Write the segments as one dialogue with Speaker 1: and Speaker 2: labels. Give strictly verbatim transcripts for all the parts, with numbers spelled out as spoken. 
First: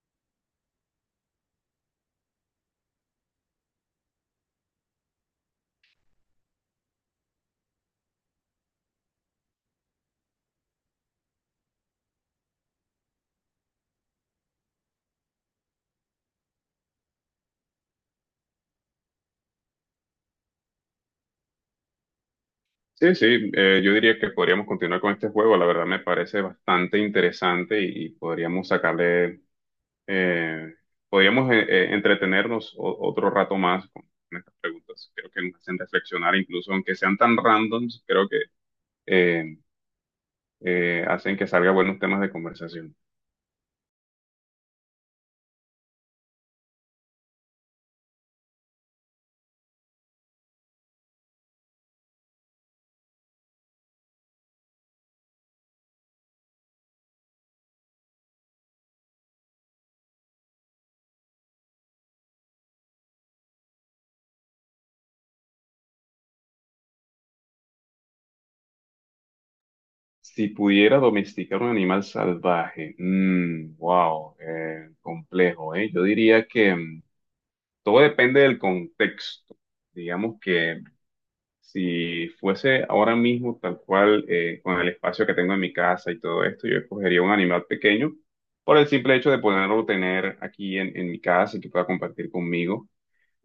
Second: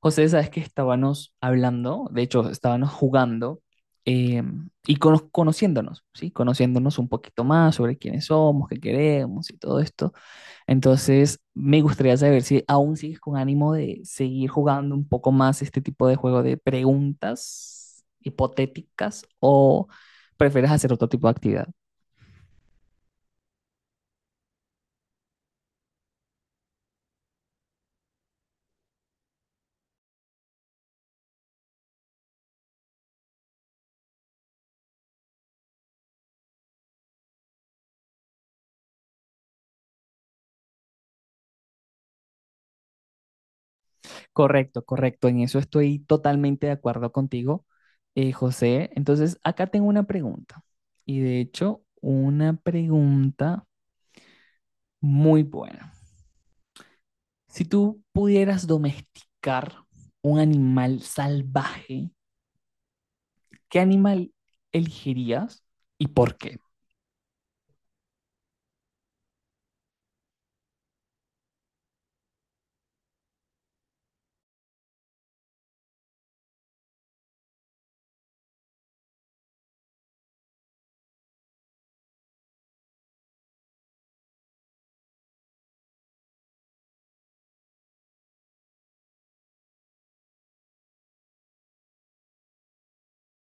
Speaker 1: José, sabes que estábamos hablando, de hecho, estábamos jugando eh, y cono- conociéndonos, ¿sí? Conociéndonos un poquito más sobre quiénes somos, qué queremos y todo esto. Entonces, me gustaría saber si aún sigues con ánimo de seguir jugando un poco más este tipo de juego de preguntas hipotéticas o prefieres hacer otro tipo de actividad.
Speaker 2: Sí, sí, eh, yo diría que podríamos continuar con este juego. La verdad me parece bastante interesante y, y podríamos sacarle, eh, podríamos eh, eh, entretenernos o- otro rato más con, con estas preguntas. Creo que nos hacen reflexionar, incluso aunque sean tan randoms, creo que eh, eh, hacen que salgan buenos temas de conversación.
Speaker 1: Correcto, correcto. En eso estoy totalmente de acuerdo contigo, eh, José. Entonces, acá tengo una pregunta. Y de hecho, una pregunta muy buena. Si tú pudieras domesticar un animal salvaje, ¿qué animal elegirías y por qué?
Speaker 2: Si pudiera domesticar un animal salvaje, mm, wow, eh, complejo, ¿eh? Yo diría que mm, todo depende del contexto. Digamos que si fuese ahora mismo tal cual eh, con el espacio que tengo en mi casa y todo esto, yo escogería un animal pequeño por el simple hecho de poderlo tener aquí en, en mi casa y que pueda compartir conmigo.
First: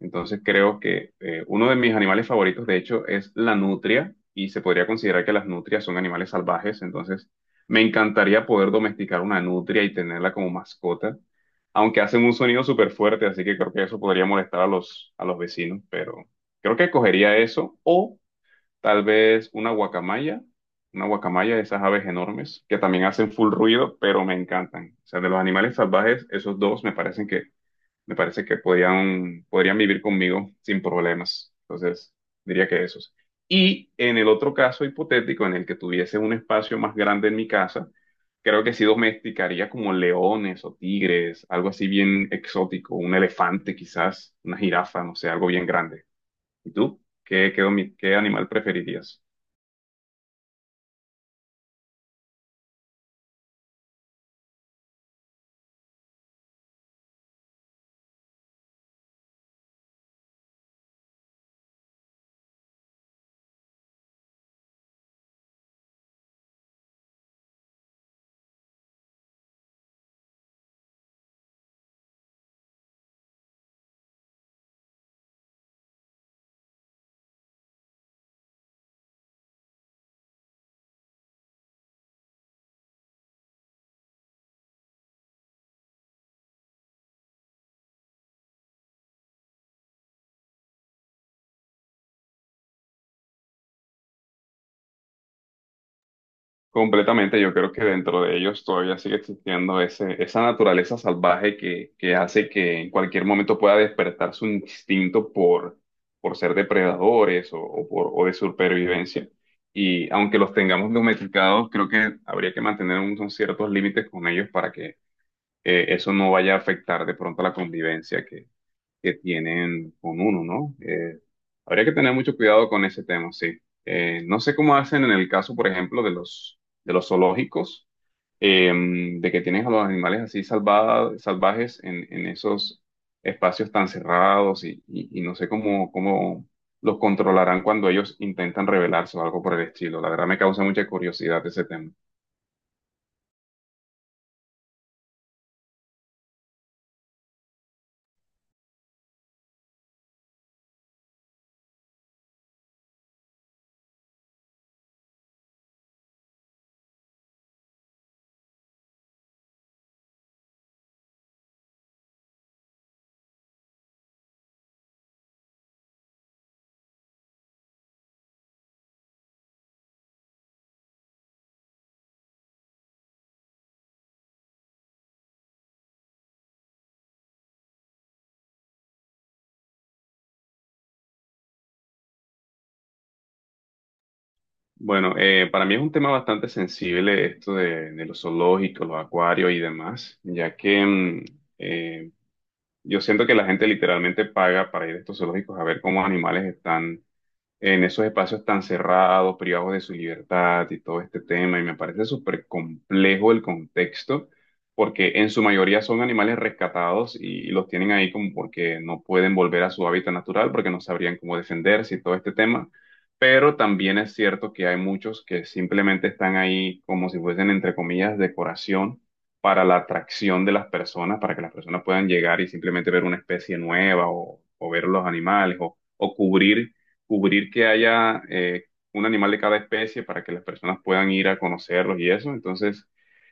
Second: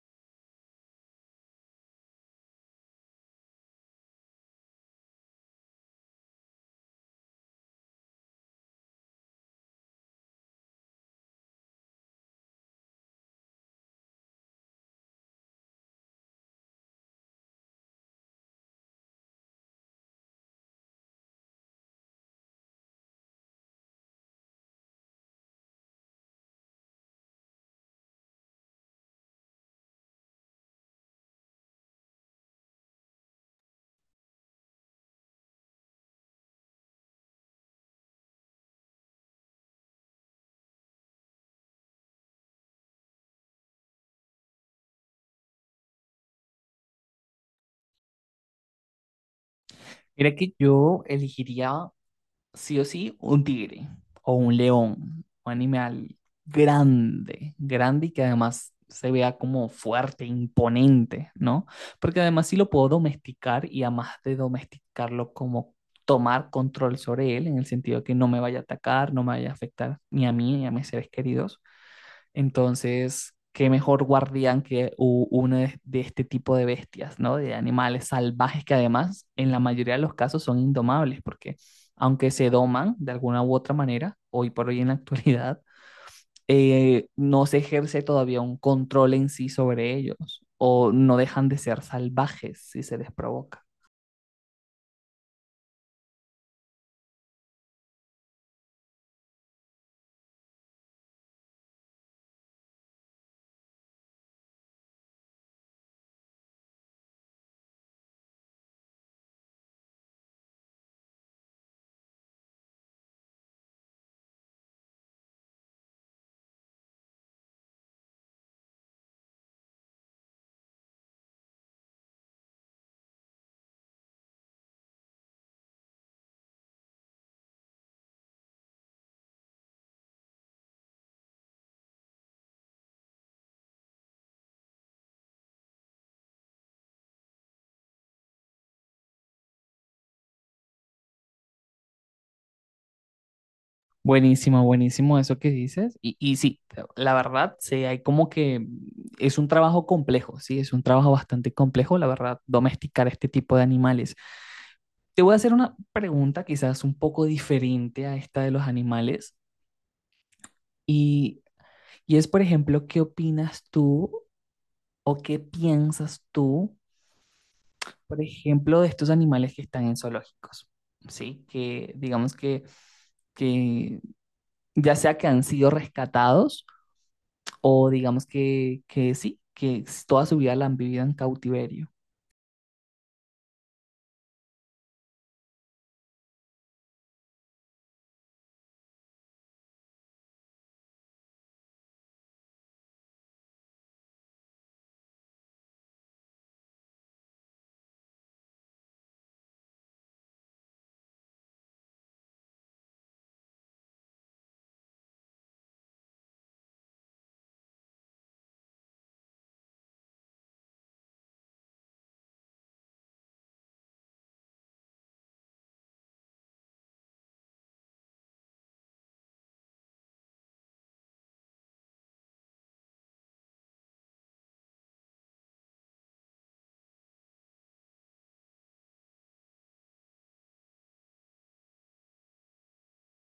Speaker 2: Entonces creo que eh, uno de mis animales favoritos, de hecho, es la nutria y se podría considerar que las nutrias son animales salvajes. Entonces me encantaría poder domesticar una nutria y tenerla como mascota, aunque hacen un sonido súper fuerte, así que creo que eso podría molestar a los, a los vecinos, pero creo que escogería eso o tal vez una guacamaya, una guacamaya, esas aves enormes que también hacen full ruido, pero me encantan. O sea, de los animales salvajes, esos dos me parecen que me parece que podrían podrían vivir conmigo sin problemas. Entonces, diría que esos. Y en el otro caso hipotético en el que tuviese un espacio más grande en mi casa, creo que sí domesticaría como leones o tigres, algo así bien exótico, un elefante quizás, una jirafa, no sé, algo bien grande. ¿Y tú? ¿Qué, qué domi- qué animal preferirías?
Speaker 1: Mira que yo elegiría sí o sí, un tigre o un león, un animal grande, grande y que además se vea como fuerte, imponente, ¿no? Porque además sí lo puedo domesticar y además de domesticarlo como tomar control sobre él, en el sentido que no me vaya a atacar, no me vaya a afectar ni a mí ni a mis seres queridos, entonces, qué mejor guardián que u- uno de, de este tipo de bestias, ¿no? De animales salvajes que además en la mayoría de los casos son indomables, porque aunque se doman de alguna u otra manera, hoy por hoy en la actualidad, eh, no se ejerce todavía un control en sí sobre ellos o no dejan de ser salvajes si se les provoca.
Speaker 2: Completamente, yo creo que dentro de ellos todavía sigue existiendo ese, esa naturaleza salvaje que, que hace que en cualquier momento pueda despertar su instinto por, por ser depredadores o, o por, o de supervivencia. Y aunque los tengamos domesticados, creo que habría que mantener unos ciertos límites con ellos para que eh, eso no vaya a afectar de pronto la convivencia que, que tienen con uno, ¿no? Eh, habría que tener mucho cuidado con ese tema, sí. Eh, no sé cómo hacen en el caso, por ejemplo, de los, de los zoológicos, em, de que tienen a los animales así salva- salvajes en, en esos espacios tan cerrados y, y- y no sé cómo, cómo los controlarán cuando ellos intentan rebelarse o algo por el estilo. La verdad me causa mucha curiosidad ese tema.
Speaker 1: Buenísimo, buenísimo eso que dices. Y, y sí, la verdad, sí, hay como que es un trabajo complejo, sí, es un trabajo bastante complejo, la verdad, domesticar este tipo de animales. Te voy a hacer una pregunta quizás un poco diferente a esta de los animales. Y, y es, por ejemplo, ¿qué opinas tú o qué piensas tú, por ejemplo, de estos animales que están en zoológicos? Sí, que digamos que, que ya sea que han sido rescatados o digamos que, que sí, que s- toda su vida la han vivido en cautiverio.
Speaker 2: Bueno, eh, para mí es un tema bastante sensible esto de, de los zoológicos, los acuarios y demás, ya que mm, eh, yo siento que la gente literalmente paga para ir a estos zoológicos a ver cómo animales están en esos espacios tan cerrados, privados de su libertad y todo este tema. Y me parece súper complejo el contexto, porque en su mayoría son animales rescatados y, y los tienen ahí como porque no pueden volver a su hábitat natural, porque no sabrían cómo defenderse y todo este tema. Pero también es cierto que hay muchos que simplemente están ahí como si fuesen, entre comillas, decoración para la atracción de las personas, para que las personas puedan llegar y simplemente ver una especie nueva o, o ver los animales o o cubrir cubrir que haya eh, un animal de cada especie para que las personas puedan ir a conocerlos y eso. Entonces,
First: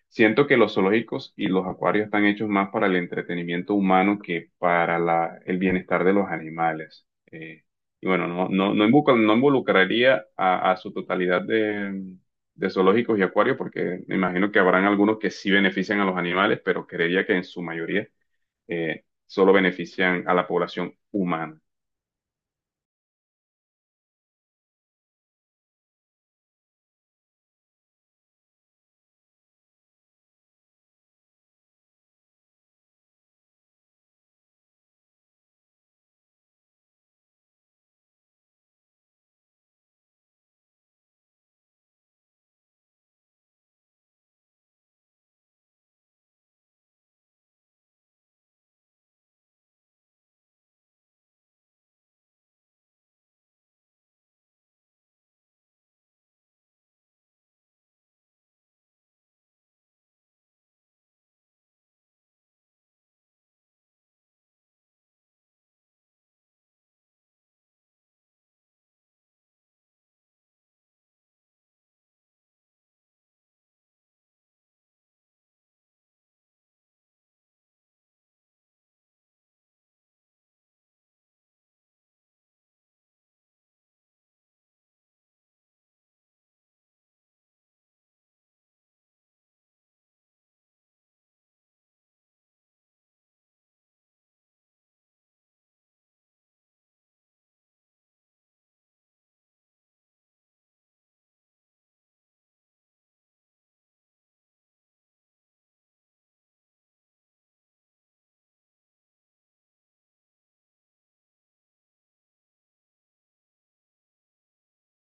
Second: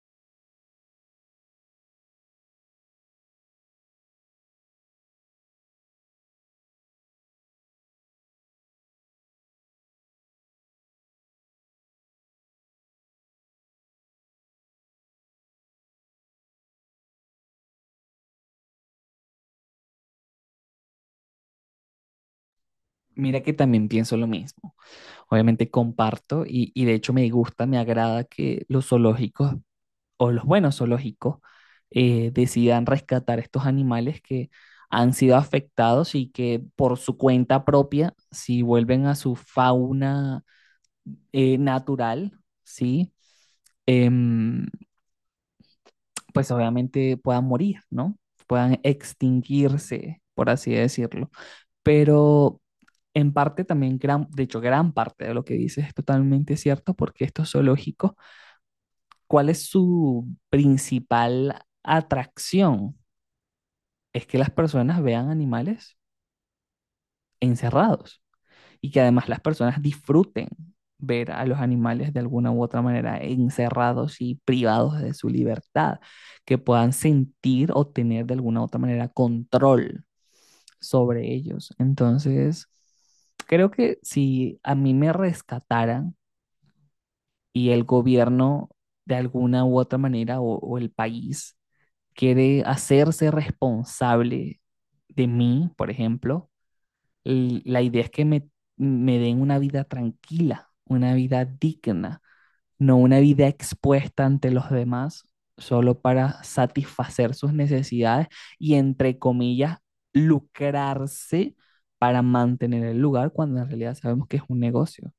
Speaker 2: siento que los zoológicos y los acuarios están hechos más para el entretenimiento humano que para la- el bienestar de los animales. Eh, y bueno, no, no, no involucra- no involucraría a, a su totalidad de, de zoológicos y acuarios, porque me imagino que habrán algunos que sí benefician a los animales, pero creería que en su mayoría eh, solo benefician a la población humana.
Speaker 1: Mira que también pienso lo mismo. Obviamente comparto y, y de hecho me gusta, me agrada que los zoológicos o los buenos zoológicos eh, decidan rescatar estos animales que han sido afectados y que por su cuenta propia, si vuelven a su fauna eh, natural, ¿sí? em, pues obviamente puedan morir, ¿no? Puedan extinguirse, por así decirlo. Pero en parte también, gran, de hecho, gran parte de lo que dices es totalmente cierto porque esto es zoológico. ¿Cuál es su principal atracción? Es que las personas vean animales encerrados, y que además las personas disfruten ver a los animales de alguna u otra manera encerrados y privados de su libertad, que puedan sentir o tener de alguna u otra manera control sobre ellos. Entonces, creo que si a mí me rescataran y el gobierno de alguna u otra manera o, o el país quiere hacerse responsable de mí, por ejemplo, l- la idea es que me, me den una vida tranquila, una vida digna, no una vida expuesta ante los demás solo para satisfacer sus necesidades y, entre comillas, lucrarse para mantener el lugar cuando en realidad sabemos que es un negocio.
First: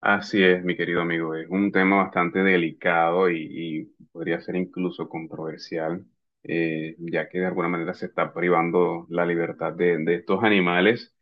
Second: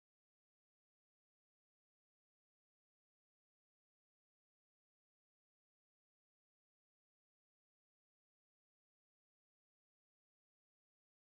Speaker 2: Así es, mi querido amigo, es un tema bastante delicado y, y podría ser incluso controversial, eh, ya que de alguna manera se está privando la libertad de, de estos animales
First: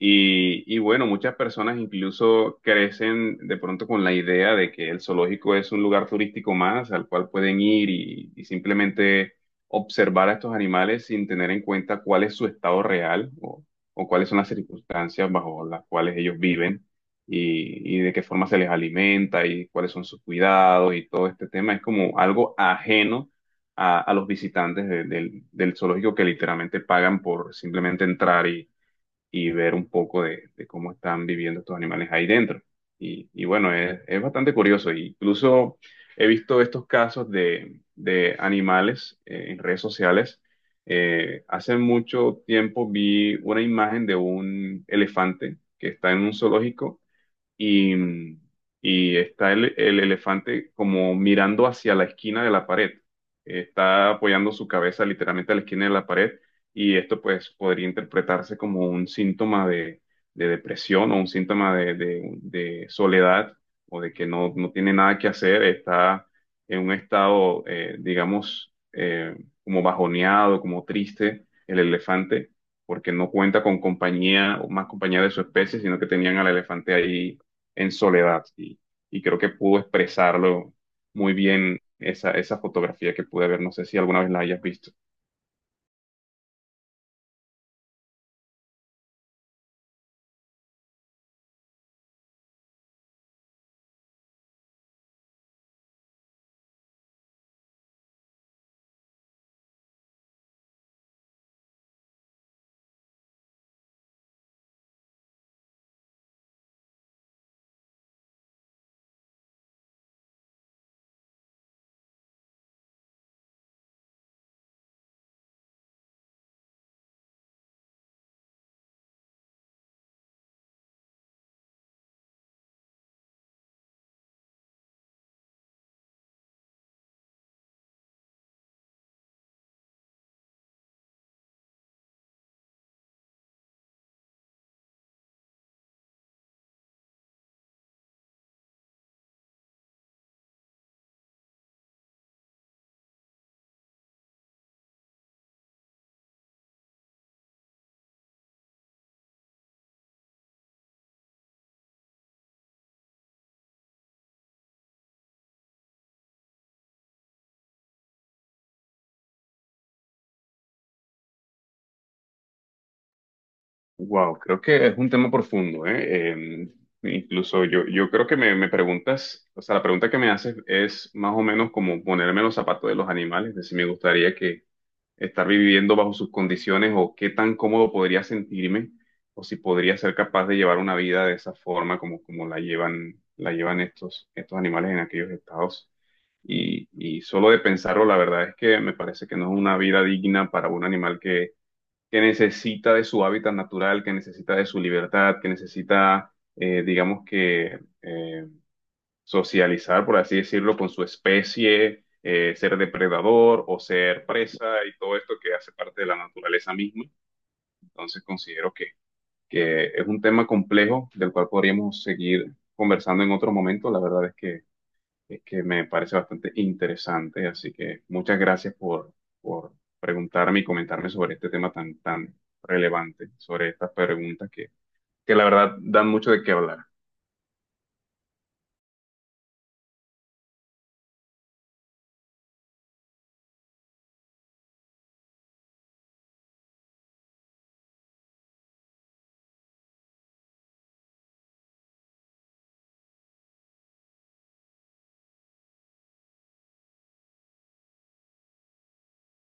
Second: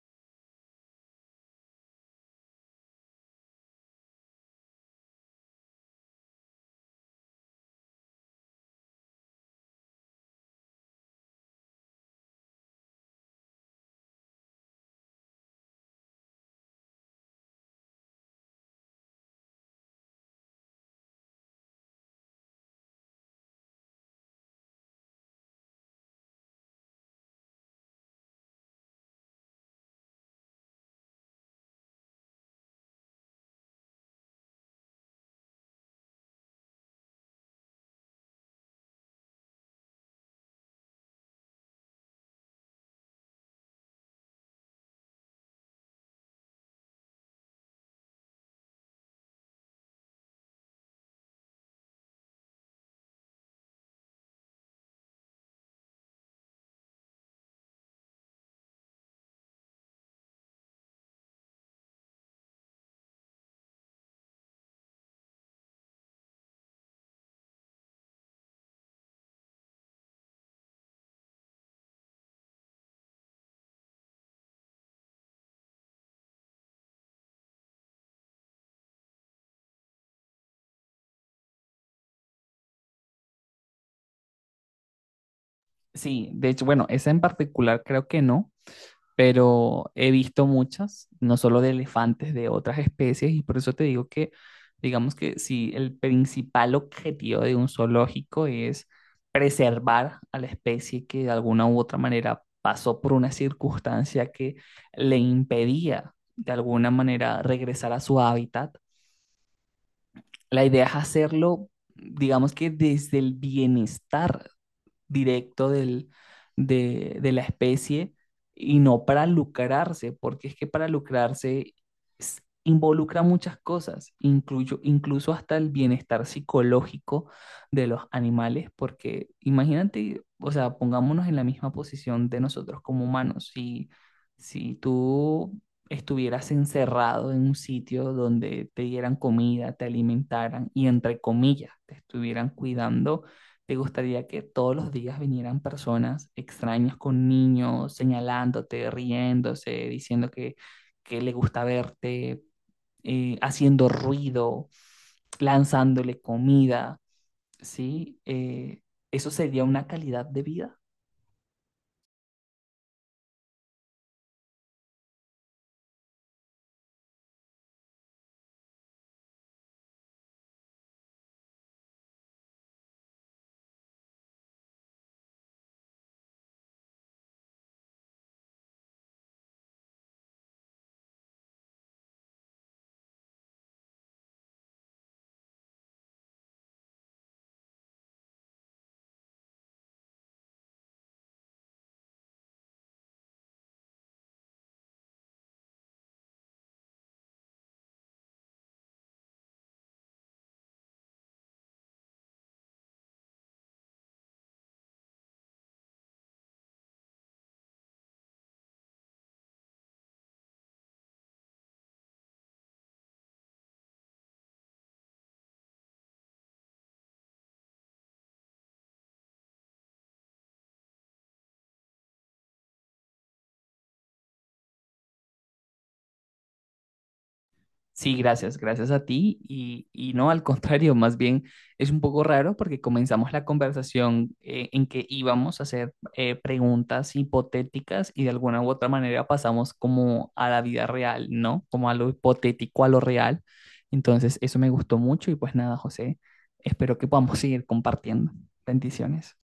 Speaker 2: y, y bueno, muchas personas incluso crecen de pronto con la idea de que el zoológico es un lugar turístico más al cual pueden ir y, y simplemente observar a estos animales sin tener en cuenta cuál es su estado real o, o cuáles son las circunstancias bajo las cuales ellos viven y, y de qué forma se les alimenta y cuáles son sus cuidados y todo este tema. Es como algo ajeno a, a los visitantes de- del del zoológico que literalmente pagan por simplemente entrar y y ver un poco de, de cómo están viviendo estos animales ahí dentro. Y, y bueno, es, es bastante curioso. Incluso he visto estos casos de, de animales eh, en redes sociales. Eh, hace mucho tiempo vi una imagen de un elefante que está en un zoológico y, y está el, el elefante como mirando hacia la esquina de la pared. Está apoyando su cabeza literalmente a la esquina de la pared y esto pues podría interpretarse como un síntoma de, de depresión o un síntoma de, de- de soledad o de que no, no tiene nada que hacer, está en un estado, eh, digamos, eh, como bajoneado, como triste el elefante porque no cuenta con compañía o más compañía de su especie, sino que tenían al elefante ahí en soledad y, y creo que pudo expresarlo muy bien esa, esa fotografía que pude ver. No sé si alguna vez la hayas visto.
Speaker 1: Sí, de hecho, bueno, esa en particular creo que no, pero he visto muchas, no solo de elefantes, de otras especies, y por eso te digo que, digamos que si el principal objetivo de un zoológico es preservar a la especie que de alguna u otra manera pasó por una circunstancia que le impedía de alguna manera regresar a su hábitat, la idea es hacerlo, digamos que desde el bienestar directo del, de, de la especie y no para lucrarse, porque es que para lucrarse s- involucra muchas cosas, incluyo, incluso hasta el bienestar psicológico de los animales, porque imagínate, o sea, pongámonos en la misma posición de nosotros como humanos, si, si tú estuvieras encerrado en un sitio donde te dieran comida, te alimentaran y entre comillas te estuvieran cuidando, ¿te gustaría que todos los días vinieran personas extrañas con niños, señalándote, riéndose, diciendo que, que le gusta verte, eh, haciendo ruido, lanzándole comida? ¿Sí? ¿Eh, eso sería una calidad de vida?
Speaker 2: Wow, creo que es un tema profundo, ¿eh? Em, incluso yo, yo creo que me, me preguntas, o sea, la pregunta que me haces es más o menos como ponerme en los zapatos de los animales, es decir, me gustaría que estar viviendo bajo sus condiciones o qué tan cómodo podría sentirme o si podría ser capaz de llevar una vida de esa forma como, como la llevan, la llevan estos, estos animales en aquellos estados. Y, y solo de pensarlo, la verdad es que me parece que no es una vida digna para un animal que, que necesita de su hábitat natural, que necesita de su libertad, que necesita, eh, digamos que, eh, socializar, por así decirlo, con su especie, eh, ser depredador o ser presa y todo esto que hace parte de la naturaleza misma. Entonces considero que, que es un tema complejo del cual podríamos seguir conversando en otro momento. La verdad es que, es que me parece bastante interesante, así que muchas gracias por, por preguntarme y comentarme sobre este tema tan, tan relevante, sobre estas preguntas que, que la verdad dan mucho de qué hablar.
Speaker 1: Sí, gracias, gracias a ti. Y, y no, al contrario, más bien es un poco raro porque comenzamos la conversación eh, en que íbamos a hacer eh, preguntas hipotéticas y de alguna u otra manera pasamos como a la vida real, ¿no? Como a lo hipotético, a lo real. Entonces, eso me gustó mucho y pues nada, José, espero que podamos seguir compartiendo. Bendiciones.